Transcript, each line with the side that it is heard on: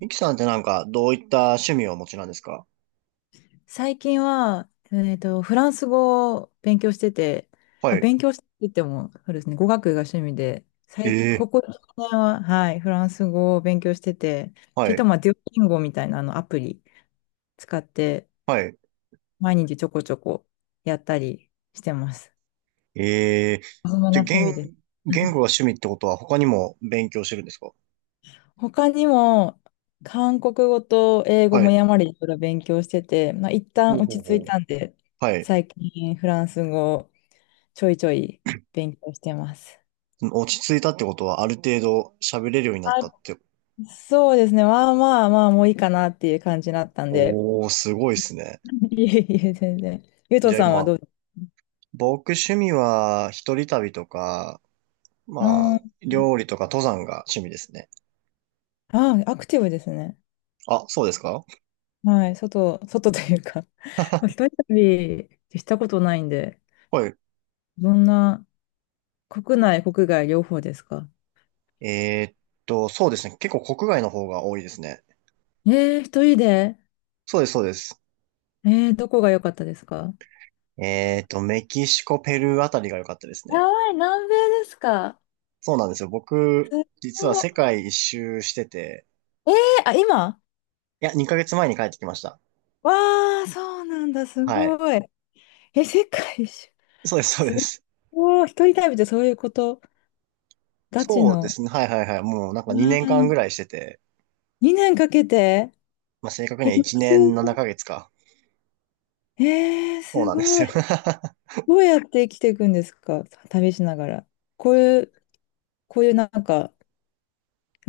right: ミキさんってなんか、どういった趣味をお持ちなんですか？
left: 最近は、フランス語を勉強してて、
right: は
left: あ、
right: い。
left: 勉強しててっても、そうですね、語学が趣味で、
right: え
left: 最近、
right: え、
left: ここ数年は、はい、フランス語を勉強してて、ちょ
right: は
left: っと
right: い、
left: まあ、デュオリンゴみたいなあのアプリ使って、
right: はい。
left: 毎日ちょこちょこやったりしてます。
right: ええ、
left: そんな
right: じゃ、
left: 趣味です。
right: 言語が趣味ってことは他にも勉強してるんですか？
left: 他にも、韓国語と英語
right: は
left: も
right: い。
left: やまりいろいろ勉強してて、まあ、一旦
right: ほう
left: 落
right: ほ
left: ち
right: う
left: 着
right: ほ
left: い
right: う。
left: たんで、
right: はい。
left: 最近フランス語をちょいちょい勉強してます。
right: 落ち着いたってことはある程度喋れるようになった
left: あ、
right: って。
left: そうですね。まあまあまあ、もういいかなっていう感じだったんで。
right: おー、すごいですね。
left: いえいえ、全然。ゆうと
right: じゃあ
left: さんは
right: 今、
left: どうです
right: 僕趣味は一人旅とか、
left: か？うーん。
right: まあ、料理とか登山が趣味ですね。
left: ああ、アクティブですね。
right: あ、そうですか？
left: はい。外というか。一 人旅ってしたことないんで、
right: はい。
left: どんな、国内、国外両方ですか？
right: えーっそうですね。結構国外の方が多いですね。
left: 一人で。
right: そうです、そうです。
left: どこが良かったですか？
right: メキシコ、ペルーあたりが良かったです
left: や
right: ね。
left: ばい、南米ですか？
right: そうなんですよ。僕、
left: す
right: 実は
left: ごい。
right: 世界一周してて、
left: えー、あ、今。
right: いや、2ヶ月前に帰ってきました。
left: わあ、そうなんだ、す
right: は
left: ご
right: い。
left: い。え、世界一周。
right: そうです、そう
left: す
right: です。
left: ごい、一人旅ってそういうこと、ガチ
right: そうで
left: の。
right: すね。はいはいはい。もうなんか
left: う
right: 2年間ぐ
left: ん、
right: らいしてて、
left: 2年かけて、
right: まあ、正確に
left: え、
right: は
left: 学
right: 1年
left: 生さ
right: 7ヶ月かげつか。
left: ん。
right: そう
left: す
right: なんです
left: ごい。
right: よ。
left: どうやって生きていくんですか、旅しながら。こういう、こういうなんか、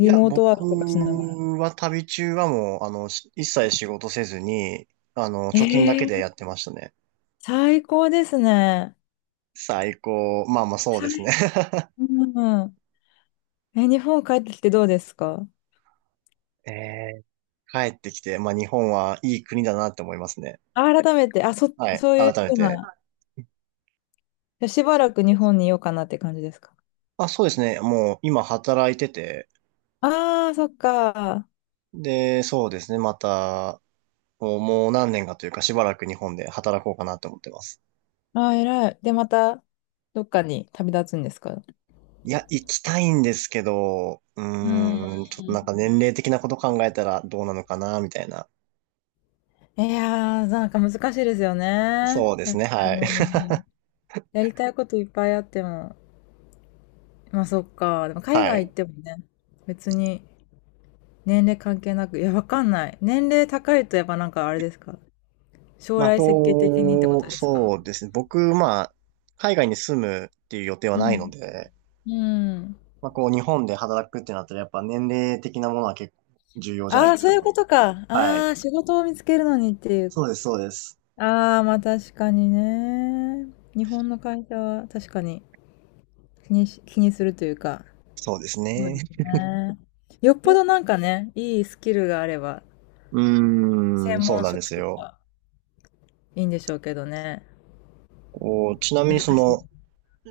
right: いや、
left: モートワー
right: 僕
left: クとかしながら。
right: は旅中はもう、し一切仕事せずに、貯金だ
left: え
right: けで
left: ー、
right: やってましたね。
left: 最高ですね。
right: 最高。まあまあそうですね。
left: 最 高。うん。え、日本帰ってきてどうですか？
right: え帰ってきて、まあ日本はいい国だなって思いますね。
left: あ改めて、あ、そ、
right: はい。
left: そういう
right: 改め
left: ふう
right: て。
left: な、しばらく日本にいようかなって感じですか？
right: あ、そうですね。もう今働いてて、
left: ああー、そっか。
right: で、そうですね。また、もう何年かというかしばらく日本で働こうかなって思ってます。
left: ああ、偉い。で、また、どっかに旅立つんですか？
right: いや、行きたいんですけど、う
left: うん。
right: ーん、ちょっとなんか年齢的なこと考えたらどうなのかな、みたいな。
left: いやー、なんか難しいですよね。
right: そうですね。
left: 確か
right: はい。
left: に。やりたいこといっぱいあっても。まあそっか。でも海
right: は
left: 外行
right: い。
left: ってもね、別に年齢関係なく、いや、わかんない。年齢高いとやっぱなんかあれですか？将
right: まあ、
left: 来設計的にってこ
right: こ
left: と
right: う、
left: ですか？
right: そうですね。僕、まあ、海外に住むっていう予定は
left: う
right: ないの
left: ん。
right: で、
left: うん。
right: まあ、こう、日本で働くってなったら、やっぱ年齢的なものは結構重要じゃない
left: ああ、
right: で
left: そう
right: す
left: いう
right: か。
left: ことか。
right: はい。
left: ああ、仕事を見つけるのにっていう。
right: そうです、そうです。
left: ああ、まあ確かにね。日本の会社は確かに。気にするというか、
right: そうです
left: そう
right: ね。
left: ですね。よっぽど なんかね、いいスキルがあれば、
right: うーん、
left: 専
right: そう
left: 門
right: なんで
left: 職
right: す
left: と
right: よ。
left: かいいんでしょうけどね。
right: こう、ちなみ
left: 難
right: にそ
left: しい。
right: の、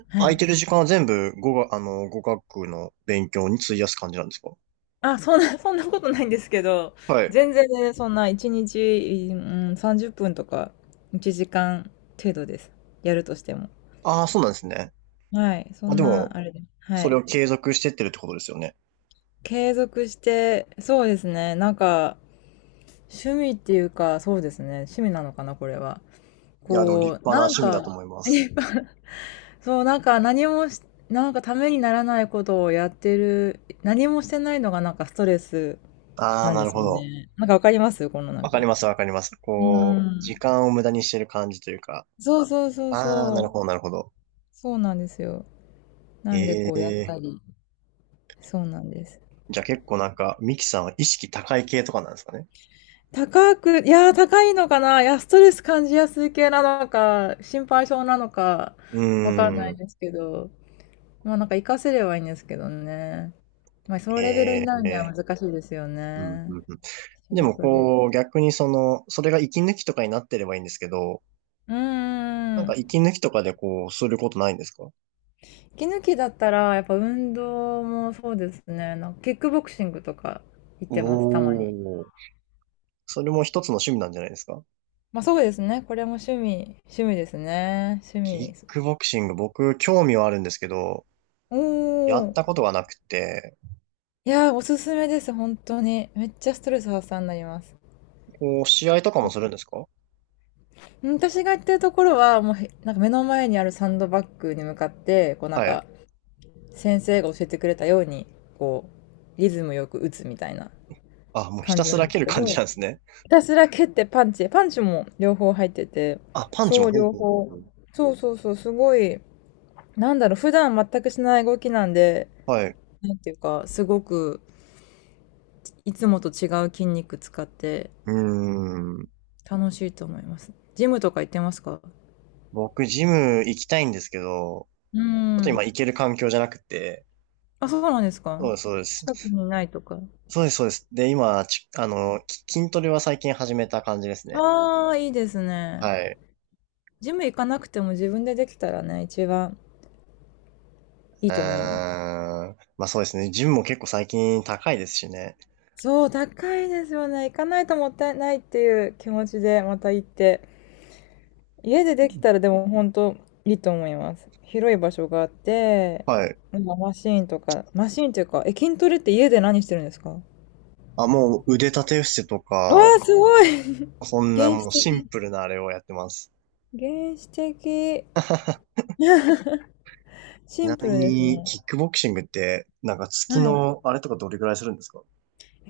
left: は
right: 空い
left: い。
right: てる時間は全部語学、語学の勉強に費やす感じなんですか？
left: あ、そんな、そんなことないんですけど、
right: はい。
left: 全然ね、そんな1日、うん、30分とか1時間程度です。やるとしても。
right: ああ、そうなんですね。
left: はい。そ
right: まあ、
left: ん
right: で
left: な、あ
right: も、
left: れです。は
right: それを
left: い。
right: 継続してってるってことですよね。
left: 継続して、そうですね。なんか、趣味っていうか、そうですね。趣味なのかな、これは。
right: いや、でも立
left: こう、
right: 派な
left: なん
right: 趣味だ
left: か、
right: と思います。
left: そう、なんか何もし、なんかためにならないことをやってる、何もしてないのがなんかストレス
right: ああ、
left: なん
right: な
left: で
right: る
left: す
right: ほ
left: よ
right: ど。
left: ね。なんかわかりますこのなん
right: わかり
left: か。
right: ます、わかります。
left: う
right: こう、時
left: ん。
right: 間を無駄にしてる感じというか。
left: そうそうそう
right: ああ、
left: そ
right: なる
left: う。
right: ほど、なるほど。
left: そうなんですよ。なんでこうやっ
right: ええ、
left: たり。そうなんです。
right: じゃあ結構なんか、ミキさんは意識高い系とかなんですかね。
left: いやー高いのかないや、ストレス感じやすい系なのか、心配性なのか、
right: う
left: わかんな
right: ー
left: い
right: ん。
left: ですけど。まあなんか活かせればいいんですけどね。まあそのレベルに
right: え
left: なるに
right: え、
left: は難しいですよ
right: うん
left: ね。
right: うんうん。
left: 仕
right: でも
left: 事で。
right: こう、逆にその、それが息抜きとかになってればいいんですけど、
left: うー
right: なんか
left: ん。
right: 息抜きとかでこう、することないんですか？
left: 息抜きだったら、やっぱ運動もそうですね。なんかキックボクシングとか行ってます、た
right: お
left: まに。
right: おー。それも一つの趣味なんじゃないですか？
left: まあそうですね。これも趣味、趣味ですね。趣
right: キッ
left: 味。
right: クボクシング、僕、興味はあるんですけど、や
left: お
right: ったこ
left: ー。
right: とがなくて、
left: いやー、おすすめです、本当に。めっちゃストレス発散になります。
right: こう、試合とかもするんですか？
left: うん、私が行ってるところは、もうへ、なんか目の前にあるサンドバッグに向かって、こうなん
right: はい。
left: か、先生が教えてくれたように、こう、リズムよく打つみたいな
right: あ、もうひ
left: 感
right: た
left: じな
right: す
left: ん
right: ら
left: で
right: 蹴
left: す
right: る
left: け
right: 感じ
left: ど、
right: なんですね。
left: ひたすら蹴ってパンチも両方入ってて、
right: あ、パンチ
left: そ
right: も、
left: う、
right: ほう
left: 両
right: ほうほうほ
left: 方。
right: う。
left: そうそうそう、すごい、なんだろう、普段全くしない動きなんで、
right: はい。
left: なんていうか、すごく、いつもと違う筋肉使って、
right: うーん。
left: 楽しいと思います。ジムとか行ってますか？
right: 僕、ジム行きたいんですけど、
left: うー
right: ちょっと
left: ん。
right: 今行ける環境じゃなくて、
left: あ、そうなんです
right: そ
left: か？
right: うです、そうです。
left: 近くにないとか。
right: そうです、そうです。で、今、ちあの、き筋トレは最近始めた感じですね。
left: ああ、いいですね。
right: はい。
left: ジム行かなくても自分でできたらね、一番い
right: う
left: いと思いま
right: ー
left: す。
right: ん。まあそうですね。ジムも結構最近高いですしね。
left: そう、高いですよね。行かないともったいないっていう気持ちでまた行って。家でできたらでも本当いいと思います。広い場所があって、
right: はい。
left: なんかマシーンとか、マシーンっていうか、筋トレって家で何してるんですか？わ
right: あ、もう腕立て伏せと
left: あ、
right: か、
left: すごい
right: そ んな
left: 原始
right: もうシン
left: 的。
right: プルなあれをやってます。
left: 原始的。
right: ち
left: シン
right: な
left: プ
right: み
left: ルです
right: に、
left: ね。
right: キックボクシングって、なんか
left: は
right: 月
left: い。
right: のあれとかどれぐらいするんですか？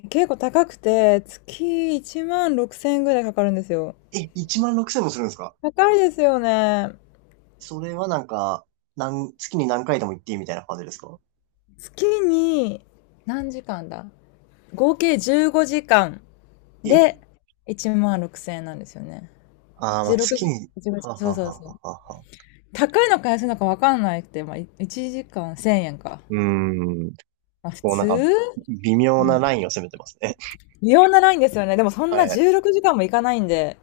left: 結構高くて、月1万6000円ぐらいかかるんですよ。
right: え、16,000もするんですか？
left: 高いですよね。
right: それはなんか、月に何回でも行っていいみたいな感じですか？
left: 月に何時間だ、合計15時間
right: え、
left: で1万6000円なんですよね。
right: ああー、まあ
left: 16
right: 月
left: 時、
right: に、
left: 15
right: は
left: 時、
right: あ
left: そ
right: は
left: う
right: あは
left: そう
right: あ
left: そう。
right: はあはあ。
left: 高いのか安いのか分かんないって、まあ、1時間1000円か。
right: うーん。
left: まあ、普
right: こうなんか、
left: 通。
right: 微妙
left: う
right: なラ
left: ん。
right: インを攻めてますね。
left: 微妙なラインですよね。でもそ んな
right: はい。
left: 16時間もいかないんで、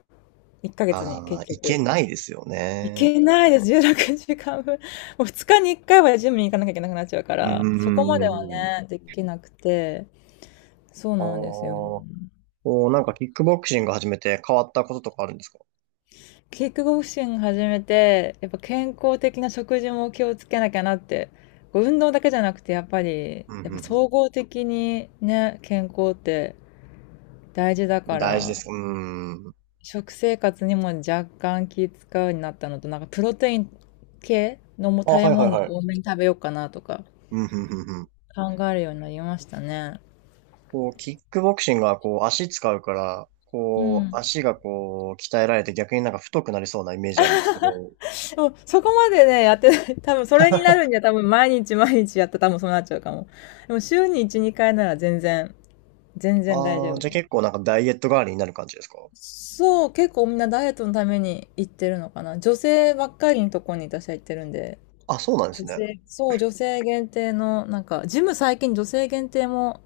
left: 1ヶ月に
right: ああ、
left: 結
right: いけ
left: 局。
right: ないですよ
left: い
right: ね。
left: けないです、16時間分。もう2日に1回はジムに行かなきゃいけなくなっちゃうか
right: うー
left: ら、そこまでは
right: ん。
left: ね、できなくて、そう
right: ああ、
left: なんですよ。
right: こうなんかキックボクシング始めて変わったこととかあるんですか？
left: キックボクシング始めて、やっぱ健康的な食事も気をつけなきゃなって、こう運動だけじゃなくて、
right: うん、
left: やっぱ
right: うん、
left: 総合的にね、健康って大事だ
right: うん。
left: か
right: 大事です
left: ら、
right: か？うーん。
left: 食生活にも若干気使うようになったのと、なんかプロテイン系のも
right: あ、
left: 食べ
right: はいはい
left: 物を
right: はい。
left: 多めに食べようかなとか
right: うん、うん、うん、うん。
left: 考えるようになりましたね。
right: こう、キックボクシングはこう、足使うから、
left: う
right: こう、
left: ん。
right: 足がこう、鍛えられて逆になんか太くなりそうなイメージあるんですけど、
left: そう、そこまでね、やってない。多分それになるには多分毎日毎日やったら多分そうなっちゃうかも。でも週に1、2回なら全然大丈
right: ああ、
left: 夫
right: じゃあ
left: で
right: 結構なんかダイエット代わりになる感じですか？
left: す。そう、結構みんなダイエットのために行ってるのかな。女性ばっかりのとこに私は行ってるんで。
right: あ、そうなんです
left: 女
right: ね。
left: 性、そう、女性限定の、なんか、ジム最近女性限定も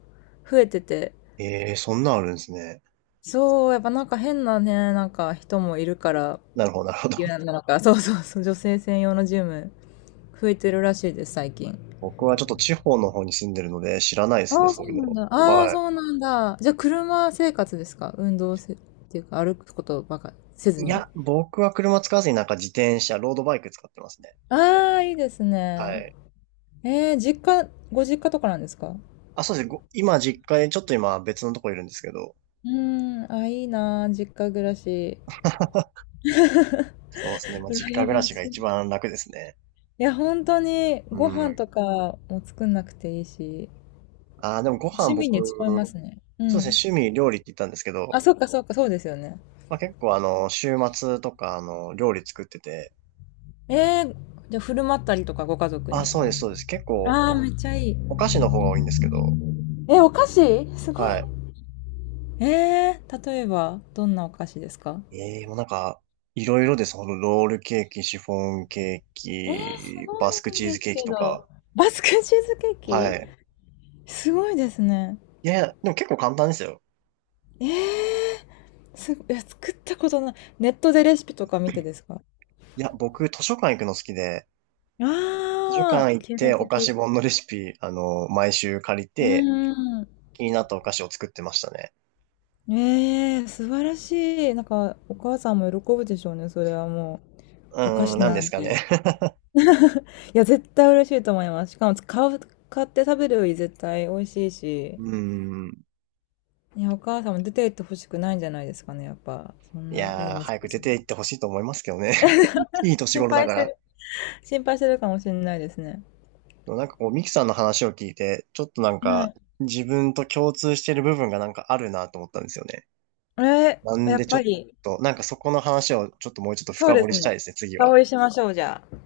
left: 増えてて、
right: ええ、そんなんあるんですね。
left: そう、やっぱなんか変なね、なんか人もいるから、
right: なるほど、なるほど。
left: 言う なのか、そうそうそう、女性専用のジム、増えてるらしいです、最近。
right: 僕はちょっと地方の方に住んでるので知らないですね、
left: ああ、
right: そ
left: そ
right: ういう
left: うなん
right: の。
left: だ。ああ、
right: は
left: そうなんだ。じゃあ、車生活ですか？運動せ、っていうか、歩くことばかせず
right: い。い
left: に。
right: や、僕は車使わずになんか自転車、ロードバイク使ってますね。
left: ああ、いいです
right: は
left: ね。
right: い。
left: 実家、ご実家とかなんですか？う
right: あ、そうですね。今、実家に、ちょっと今別のとこいるんですけど。
left: ーん、あ、いいなー、実家暮らし。
right: そうですね。まあ、実家
left: 羨
right: 暮ら
left: ま
right: しが
left: し
right: 一
left: い。
right: 番楽ですね。
left: いや、本当に
right: う
left: ご飯と
right: ん。
left: かも作んなくていいし、
right: ああ、でもご飯
left: 趣
right: 僕、
left: 味に使いますね。う
right: そうで
left: ん。
right: すね、趣味料理って言ったんですけど、
left: あ、そっかそっか、そうですよね。
right: まあ、結構週末とか料理作ってて、
left: えー、じゃあ振る舞ったりとかご家族
right: ああ、
left: に。
right: そうです、そうです。結構
left: ああ、
right: お、
left: めっちゃいい。
right: お菓子の方が多いんですけど、
left: え、お菓子すごい。
right: は
left: 例えば、どんなお菓子ですか？
right: い。ええ、もうなんか、いろいろです。このロールケーキ、シフォンケー
left: す
right: キ、バスク
left: ごいん
right: チー
left: で
right: ズ
left: す
right: ケーキ
left: け
right: とか。
left: ど。バスクチーズケー
right: は
left: キ
right: い。
left: すごいですね。
right: いやいや、でも結構簡単ですよ。
left: えいや、作ったことない。ネットでレシピとか見てですか？
right: いや、僕、図書館行くの好きで、図書
left: ああ
right: 館
left: ー、
right: 行っ
left: 経
right: て
left: 済
right: お菓子
left: 的。
right: 本のレシピ、毎週借り
left: う
right: て、
left: ーん。
right: 気になったお菓子を作ってましたね。
left: ええ、素晴らしい。なんか、お母さんも喜ぶでしょうね、それはも
right: う
left: う。お菓
right: ーん、
left: 子
right: なんで
left: なん
right: すか
left: て。
right: ね。
left: いや、絶対嬉しいと思います。しかも、買って食べるより絶対美味しいし。
right: うん。
left: いや、お母さんも出て行ってほしくないんじゃないですかね、やっぱ。そん
right: い
left: ないい
right: やー、
left: 息
right: 早
left: 子
right: く出
left: さ
right: て
left: ん。
right: 行ってほしいと思いますけどね。いい年
left: 心
right: 頃だ
left: 配
right: か
left: して
right: ら。
left: る、心配してるかもしれないですね。
right: でもなんかこう、ミキさんの話を聞いて、ちょっとなん
left: は
right: か、
left: い。
right: 自分と共通してる部分がなんかあるなと思ったんですよね。
left: ええ、
right: なん
left: や
right: で
left: っ
right: ちょ
left: ぱ
right: っ
left: り、
right: と、なんかそこの話をちょっともうちょっと
left: そう
right: 深
left: で
right: 掘り
left: す
right: したい
left: ね。
right: ですね、次
left: 深
right: は。
left: 追いしましょう、じゃあ。